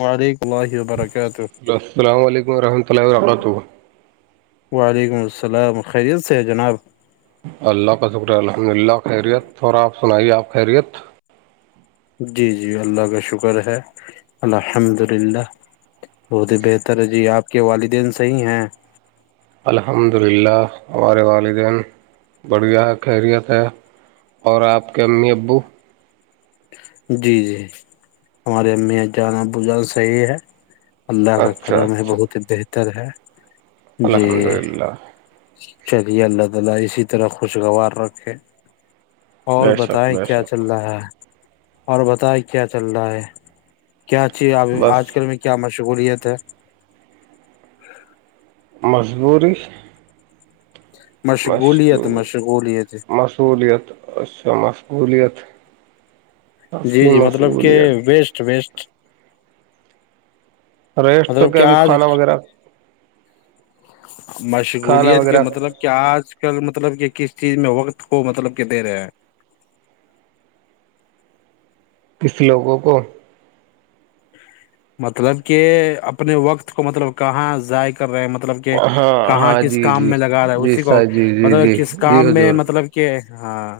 وعلیکم اللہ وبرکاتہ السلام علیکم ورحمۃ اللہ وبراتہ وعلیکم السلام خیریت سے ہے جناب اللہ کا شکر الحمد للہ خیریت تھڑا سنائیے آپ خیریت جی جی اللہ کا شکر ہے الحمد للہ بہت ہی بہتر ہے جی آپ کے والدین صحیح ہیں الحمد للہ ہمارے والدین بڑھیا خیریت ہے اور آپ کے امی ابو جی جی ہماریے امی یہ جانا ب جانا صحیح ہے اللہ کا اچھا کررم ہے اچھا بہت ہی بہتر اتد ہے الحمد للہ چری اللہد لہ اسی طرح خوشگوار رکھے اور بے شک بتائ بے کیا چل شک رہا ہے اور بتائے کیا چل رہا ہے کیا اھیب بس آج کل میں کیا م شکولیا تھا ہے مجبوری مش تو مشغولیت مشغولیت مصولیت اچھا مست مہلیت [inaudible] جی جی مطلب کہ ویسٹ ویسٹ ریسٹ تو مطلب کیا کہ ابھی آج کھانا وغیرہ کھانا مشغولیت کے وغیرہ مطلب کہ آج آ کل مطلب کہ کس چیز میں وقت کو مطلب کہ دے رہے ہیں کس لوگوں کو مطلب کہ اپنے وقت کو مطلب کہاں ذائقہ کر رہے ہیں مطلب کہ ہاں کہاں ہاں کس جی کام جی میں لگا رہے جی اسی کو سر جی جی مطلب جی کس جی کام میں حضور مطلب کہ ہاں [inaudible]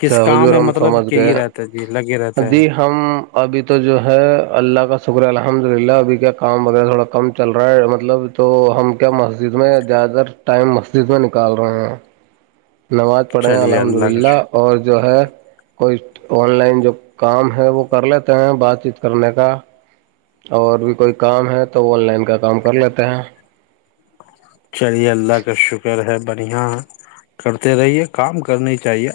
کس کام حجور میں ہم مطلب سمجھ کہ گئے یہ رہتا ہے جی لگے رہتے ہیں جی ہم ابھی تو جو ہے اللہ کا شکرہ الحمد للہ ابھی کیا کام وغیرہ تھوڑا کم چل رہا ہے مطلب تو ہم کیا مس جس میں زیادہ تر ٹائم مسجد میں نکال رہے ہیں نماز پڑھے ہیں چلیے الحمد اللہ کا للہ شکر اور جو ہے کوئی آن لائن جو کام ہے وہ کر لیتے ہیں بات چیت کرنے کا اور بھی کوئی کام ہے تو آن لائن کا کام کر لیتے ہیں چلیے اللہ کا شکر ہے بڑھیا ہے کرتے رہیے کام کرنی چاہیے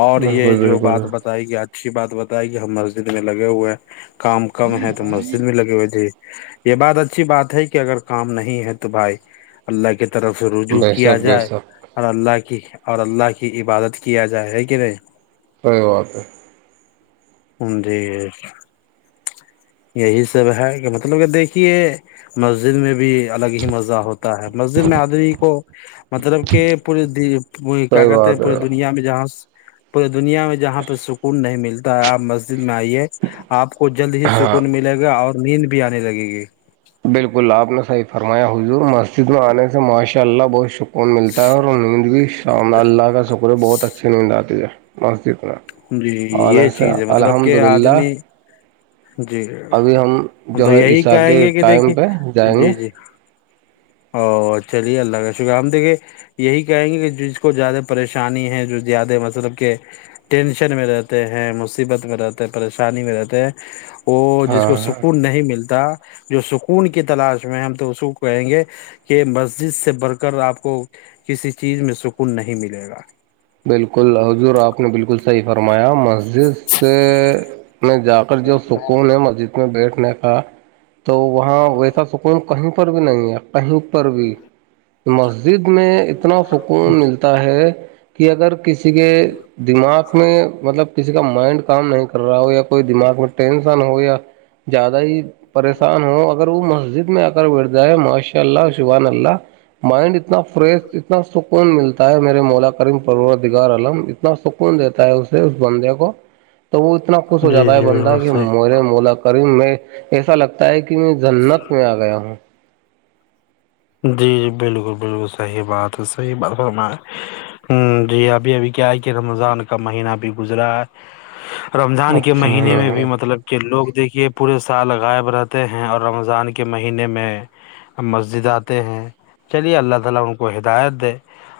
اور یہ بالکل جو بات بالکل بتائے گی آج اچھی بات بتائے کہ ہم مسجد میں لگے ہوئے ہیں کام کم ہے تو مسجد میں لگے ہوئے تھی یہ بات اچھی بات ہے کہ اگر کام نہیں ہے تو بھائی اللہ کے طرف سے رجوع بے کیا شک بے جائے شک اور اللہ کے اور اللہ کی عبادت کیا جائے ہے کہ نہیں صی بات ہے ان جی یہی سب ہے کہ مطلب کہ دیکھیے مسجد میں بھی الگ ہی مزہ ہوتا ہے مسجد میں آدمی کو مطلب کہ پورے کیا صحیح کہتے بات پورے ہے دنیا میں جہاں [inaudible] دنیا میں جہاں پہ سکون نہیں ملتا آپ مسجد میں آئی ہے آپ کو جلد ہی شکر ہاں کون ملے گا اور نیند بھی آنے لگے گی بالکل آپ نے سح فرمایا حضور مسجد میں آنے سے ماشاء اللہ بہت شکر کوون ملتا ہے اور نیند بھی شام اللہ اللہ کا شکر ہے بہت اچھی نیند آتی ہے مج جی آنے یہ سے چیز ہے مطلب الحمد کہ للہ آدمی جی ابھی ہم ہم تو جو ہے یہی عیسا کہیں کے گے کہ ٹائم دیکھیے پہ جائیں گے جی جی او چلیے اللہ کا شکرہ ہم دیکھے یہی کہیں گے کہ جس کو زیادہ پریشانی ہے جو زیادہ مطلب کہ ٹینشن میں رہتے ہیں مصیبت میں رہتے ہیں پریشانی میں رہتے ہیں وہ جس ہاں کو ہاں سکون نہیں ملتا جو سکون کی تلاش میں ہم تو اس کو کہیں گے کہ مسجد سے بڑھ کر آپ کو کسی چیز میں سکون نہیں ملے گا بالکل ہضور آپ نے بالکل صحیح فرمایا مسجد سے میں جا کر جو سکون ہے مسجد میں بیٹھنے کا تو وہاں ویسا سکون کہیں پر بھی نہیں ہے ا پرر بھی مسجد میں اتنا سکون ملتا ہے کہ اگر کسی کے دماغ میں مطلب کسی کا مائنڈ کام نہیں کر رہا ہو یا کوئی دماغ میں ٹینسن ہو یا زیادہ ہی پریشان ہو اگر وہ مسجد میں آ بیدائے ہے ماشاء اللہ شبان اللہ مائنڈ اتنا فریش اتنا سک کون ملتا ہے میرے ملاک دیار عم اتنا سکون دیتا ہے اسے اس بندے کو تو وہ اتنا خوش ہو جی جاتا ہے جی بندہ بالکل کہ صحیح مورے مولک میں ایسا لگتا ہے کہ کہ میں جنت میں آ گیا ہوں جی جی بالکل بالکل صحیح بات ہے صحیح بات فرم ہ جی ابھی ابھی کیا ہے کہ رمضان کا مہینہ بھی گزرا ہے رمضان کے اچھا مہینے ہاں میں بھی ہاں مطلب کے لوگ دیکھیے پورے سال غائب رہتے ہیں اور رمضان کے مہینے میں مسجدات ہیں چلیے اللہ تعالی ان کو ہدایت دے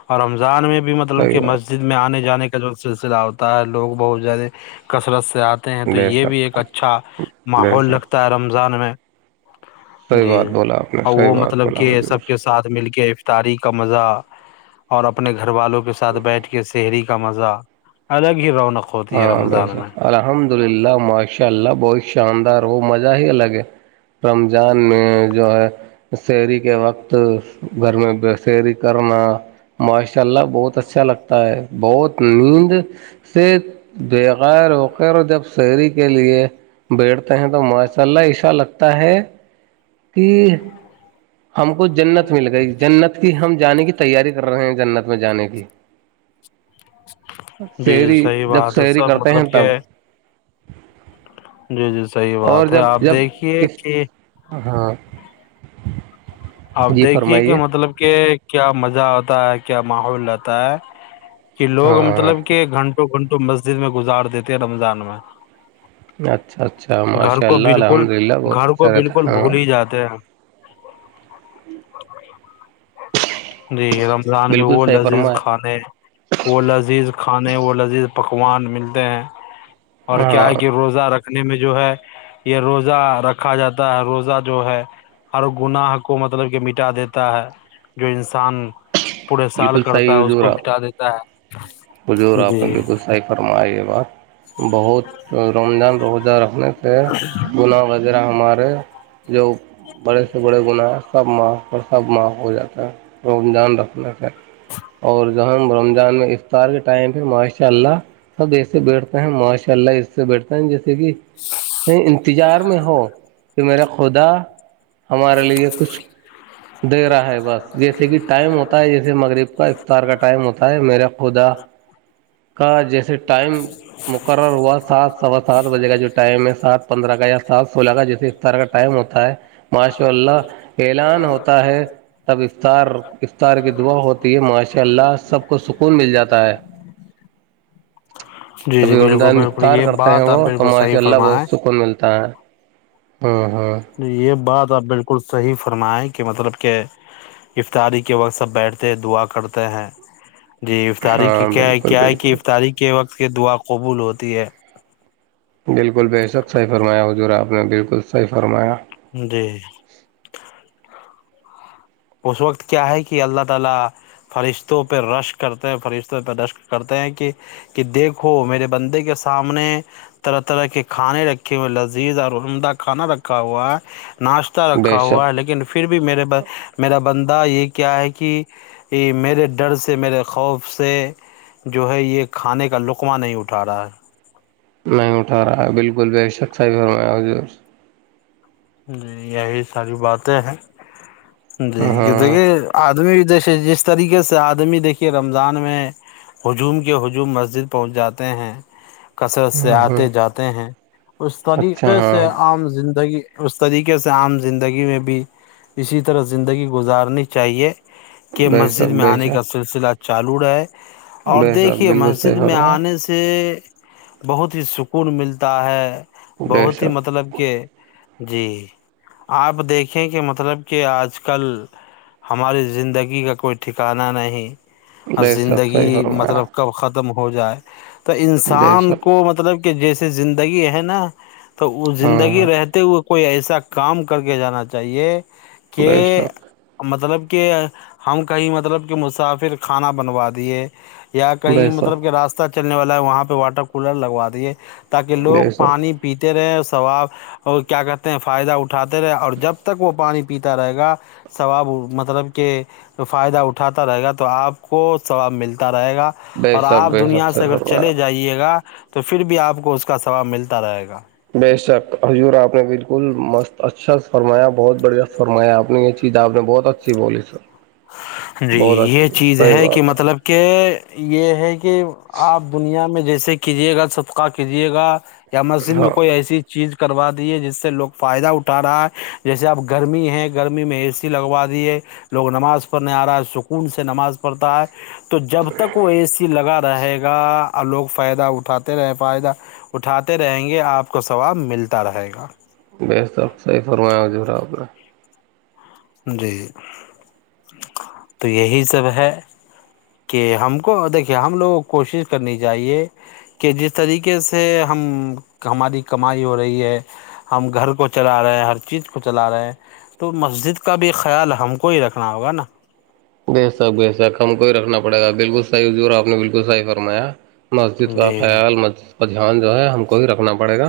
اور رمضان میں بھی مطلب صحیح کہ بات مسجد میں آنے جانے کے کا جو سلسلہ ہوتا ہے لوگ بہت زیادہ کثرت سے آتے ہیں تو بے یہ بھی ایک شک اچھا ماحول لگتا ہے رم رمضان میں صحی بات بولا آپ نے صحیح بات بولا کے حضور سب کے ساتھ مل کے افطاری کا مزہ اور اپنے گھر گھر والوں کے ساتھ بیٹھ کے شہری کے مزہ الگ ہی رونے ہاں ب الحمد للہ ماشاء اللہ بہت شاندار وہ مزہ ہی الگ ہے رمضان میں جو ہے اسیہری کے وقت گھر میں شعری کرنا ماشاء اللہ بہت اچھا لگتا ہے بہت نیند سے بغیر وغیر جب اسہری کے لیے بیٹھتے ہیں تو ماشاء اللہ عشا لگتا ہے کھر [unintelligible] ہم کو جنت مل گئی جنت کی ہم جانے کی تیاری کر رہے ہیں جنت میں جانے کی جی جی شہری صحیح جب بات ہے شہری سب کرتے ہیں مطلب تب کہ جی جی صحی اور بات ہے جب آپ جب دیکھیے کہ ہاں آپ جی دیکھیے کہ فرمائیے مطلب کہ کیا مزہ آتا ہے کیا ماحول رہتا ہے کہ لوگ ہاں مطلب کہ گھنٹوں گھنٹ تو مسجد میں گزار دیتے ہیں رمضان میں اچھا اچھا گھر ماشاء کو اللہ بالکل الحمد للہ بہت گھر اچھا کو رہتا بالکل ہ بھول ہی جاتے ہیں [inaudible] [inaudible] جی رمضان میں بالکل وہ صحیح لذیذ فرما ہے کھانے وہ لذیذ کھانے وہ لذیذ پکوان ملتے ہیں اور کیا ہاں ہے کہ روزہ رکھ رنے میں جو ہے یہ روزہ رکھا جاتا ہے روزہ جو ہے ہر گناہ کو مطلب کہ مٹا دیتا ہے جو انسان پورے سال بالکل کرتا صحیح ہے اس حجور کو آپ مٹا دیتا ہے حجور آپ نے جی بالکل صحیح فرمایا یہ بات بہت رمضان روزارکھنے سے گناہ وغیرہ ہمارے جو بڑے سے بڑے گناہ سب ماں اور خب معاف ہو جاتا ہے ر رکھنا اور جو ہم رمضان میں افطار کے ٹائم پہ ماشاء اللہ سب ایسے بیٹھتے ہیں ماشاء اللہ اس سے بیٹھتے ہیں جس دہ نہیں انتظار میں ہو یہ میرا خ خودا ہمارے لیے کچھ دے رہا ہے بس جیسے کہ ہوتا ہے جیسے مغرب کا افطار کا ٹائم ہوتا ہے میرے [unintelligible] خدا کا جیسے [unintelligible] ٹائم مقرر ہوا سات سوا سات بجے کا جو ٹائم ہے سات پندرہ کا یا سات [unintelligible] فا جیسے افطار کا ٹائم ہوتا ہے ماشاء اللہ اعلان ہوتا ہے تب افطار [unintelligible] افطار کی دعا ہوتی ہے ماشاء اللہ سب کو سکون مل جاتا ہے [unintelligible] جی جی ابھی بالکل رمضان بالکل مفطار یہ کرتے ہیں بات آپ وہ تو بالکل صحیح ماشاء اللہ بہت فرمائیں سکون ملتا ہے [unintelligible] ہاں [inaudible] نہیں یہ بات [unintelligible] ب بالکل صحیح فرمائے کہ مطلب کہ افطاری کے وقت سب بیٹھتے ہیں دعا کرتے ہیں [unintelligible] جی افطاری ہاں کیا بالکل کیا ہے کہ بالکل افطاری کے وقت [unintelligible] اس کی دعا قبول ہوتی ہے [unintelligible] بالکل بھ صب صحیح فرمایا ہو جورا آپ نے بالکل صحیح فرمایا [unintelligible] جی [inaudible] حضور کیا ہے کہ اللہ تعالی فرشتوں پہ رشک کرتے ہیں فرشتوں پہ رش کرتے ہیں کہ دیکھ ناشتہ بے رکھا ہوا ہے شک لیکن پھر بھی میرے پس [unintelligible] بند یہ [unintelligible] کیا ہے کہ میرے ڈر سے میرے خوف سے جو ہے یہ کھانے کا لقوہ نہیں اٹھا رہا ہے [unintelligible] نہیں اٹھا رہا ہے بالکل ب شخصھرم [unintelligible] جی یہی ساری باتیں ہیں [unintelligible] جی کہتے ہاں کہ [unintelligible] آدمی جس طریقے سے آدمی دیکھیے رمضان میں ہجوم کے ہجوم مسجد پہنچ جاتے ہیں [unintelligible] کثرت سے ہاں ہاں آتے جاتے ہیں اس اچھا طریقے سے ہاں عام زندگی [unintelligible] اس طریقے سے عام زندگی میں بھی اسی طرح زندگی گزارنی چاہیے [unintelligible] کے بے مسجد شک میں بے آنے کا شک سلسلہچ [unintelligible] چالور ہے [unintelligible] اور بے شک دیکھیے بالکل مسجد صحیح میں فرمایا آنے سے [unintelligible] بہت ہی سکون ملتا ہے [unintelligible] بے بہت ہی شک مطلب کہ [unintelligible] جی آپ دیکھیں کہ مطلب کہ آج کل ہماری زندگی کا کوئی ٹھکانہ نہیں [unintelligible] اور بے شک صحیح زندگی فرمایا مطلب کب ختم [unintelligible] ہو جائے تو بے انسان شک کو مطلب جیسے زندگی ہے نا تو تو وہ ہاں زندگی ہاں رہتے ہوئے کوئی ایسا کام کر کے جانا چاہیے کہ بے شک مطلب کہ ہم کہیں مطلب کہ مسافر کھانا بنوا دیے یا کہیں بے مطلب شک کہ راستہ چلنے والا ہے وہاں پہ واٹر کولر لگوا دیے تاکہ لوگ بے شک پانی پیتے رہے سواب اور کیا کرتے فائدہ اٹھاتے رہے اور جب تک وہ پانی پیتا رہے گا ثواب مطلب کہ فائدہ اٹھاتا رہے گا تو آپ کو ثواب ملتا رہ رہے گا بے اور شک آپ بے شک دنیا سے صحیح اگر فرمایا چلے جائیے گا تو پھر بھی آپ کو اس کا سواب ملتا رہے گا بے شک ہضور آپ نے ب فل مست اچھا فرمایا بہت بڑھیا فرمایا آپ نے یہ چیز آپ نے بہت اچھی بولی سر جی بہت یہ اچھی چیز صحیح ہے کہ بات مطلب کہ یہ ہے کہ آپ دنیا میں جیسے کیجیے گا سبقہ کیجیے گا یا مسجد میں ہاں کوئی ایسی چیز کروا دیے جس سے لوگ فائدہ اٹھا رہا ہے جیسے اپ گرمی ہے گرمی میں اے سی لگوا دیے لوگ نماز پنے آ رہا ہے سکون سے نماز پڑتا ہے تو جب تک وہ اے سی لگا رہے گا لوگ فائدہ اٹھاتے رہے فائدہ اٹھاتے رہیں گے آپ کو ثواب ملتا رہے گا [unintelligible] صحیح فرمایا ہو جورا آپلہ جی تو یہی سب ہے کہ ہم کو دیکھیے ہم لوگوں کوشش کرنی چاہیے کہ جس طریقے سے ہم ہماری کمائی ہو رہی ہے ہم گھر کو چلا رہے ہیں ہر چیز کو چلا رہے ہیں تو مسجد اس کا بھی خیال ہم کو ہی رکھنا ہوگا نا ویسا ویسا ہم کوئی رکھنا پڑےا بالکل صحی حجور آپ نے بالکل صحی فرمایا مسجد کا جی خیال مسجد کاجحان جو ہے ہم کو ہی رکھنا پڑے گا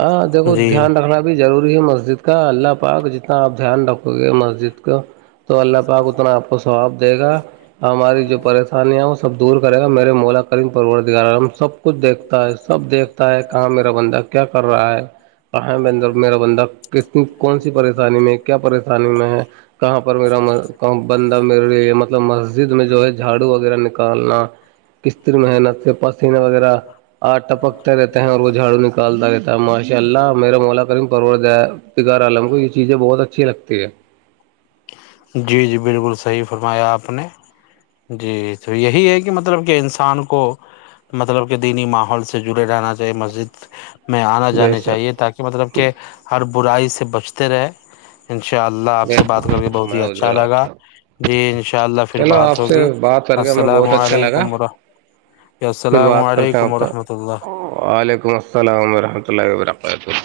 ہاں دیکھو جی دھیان رکھنا بھی ضور مسجد کا اللہ پاک جتنا آپ دھیان رکھو گے مسجد کا تو اللہ پاک اتنا آپ کو واب دے گا ہماری جو پریشانیاں سب دور کرےا میرے مولا کریین پروردار ہم سب کچھ دیکھتا ہے سب دیکھتا ہے کہاں میرا بندک کیا کر رہا ہے کہ ہے بندر میرا بندہ ک کون سی پریشانی میں کیا پریشانی پانی میں ہے کہاں پر میرا م بندہ میرے لیے مطلب م مسجد میں جو ہے جھاڑو وغیرہ نکالنا کسر محنت سے پسینے وغیرہ آ ٹپکتے رہتے ہیں اور وہ جھاڑو نک رہتا ماشاء اللہ میرا مولا کریمار عالم کو یہ چیزیں بہت اچھی لگتی ہے جی جی بالکل صحیح فرمایا آپ نے جی تو یہی ہے کہ مطلب کہ انسان کو مطلب کہ دینی ماحول سے جڑے رہنا چاہیے مسجد میں آنا بے جانے چاہیے شک تاکہ مطلب کہ ہر برائی سے بچتے رہے انشاء اللہ آپ سے بات کر کے بہت ہی اچھا لگا جی انشاء اللہ پھر چلو بات آپ سے ہوگی بات کر کے ہمیں السلام بہت اچھا لگا علیکم ورحمۃ پھر السلام بات کرتے ہیں علیکم اب ورحمۃ اللہ تک وعلیکم السلام ورحمۃ اللہ وبرکاتہ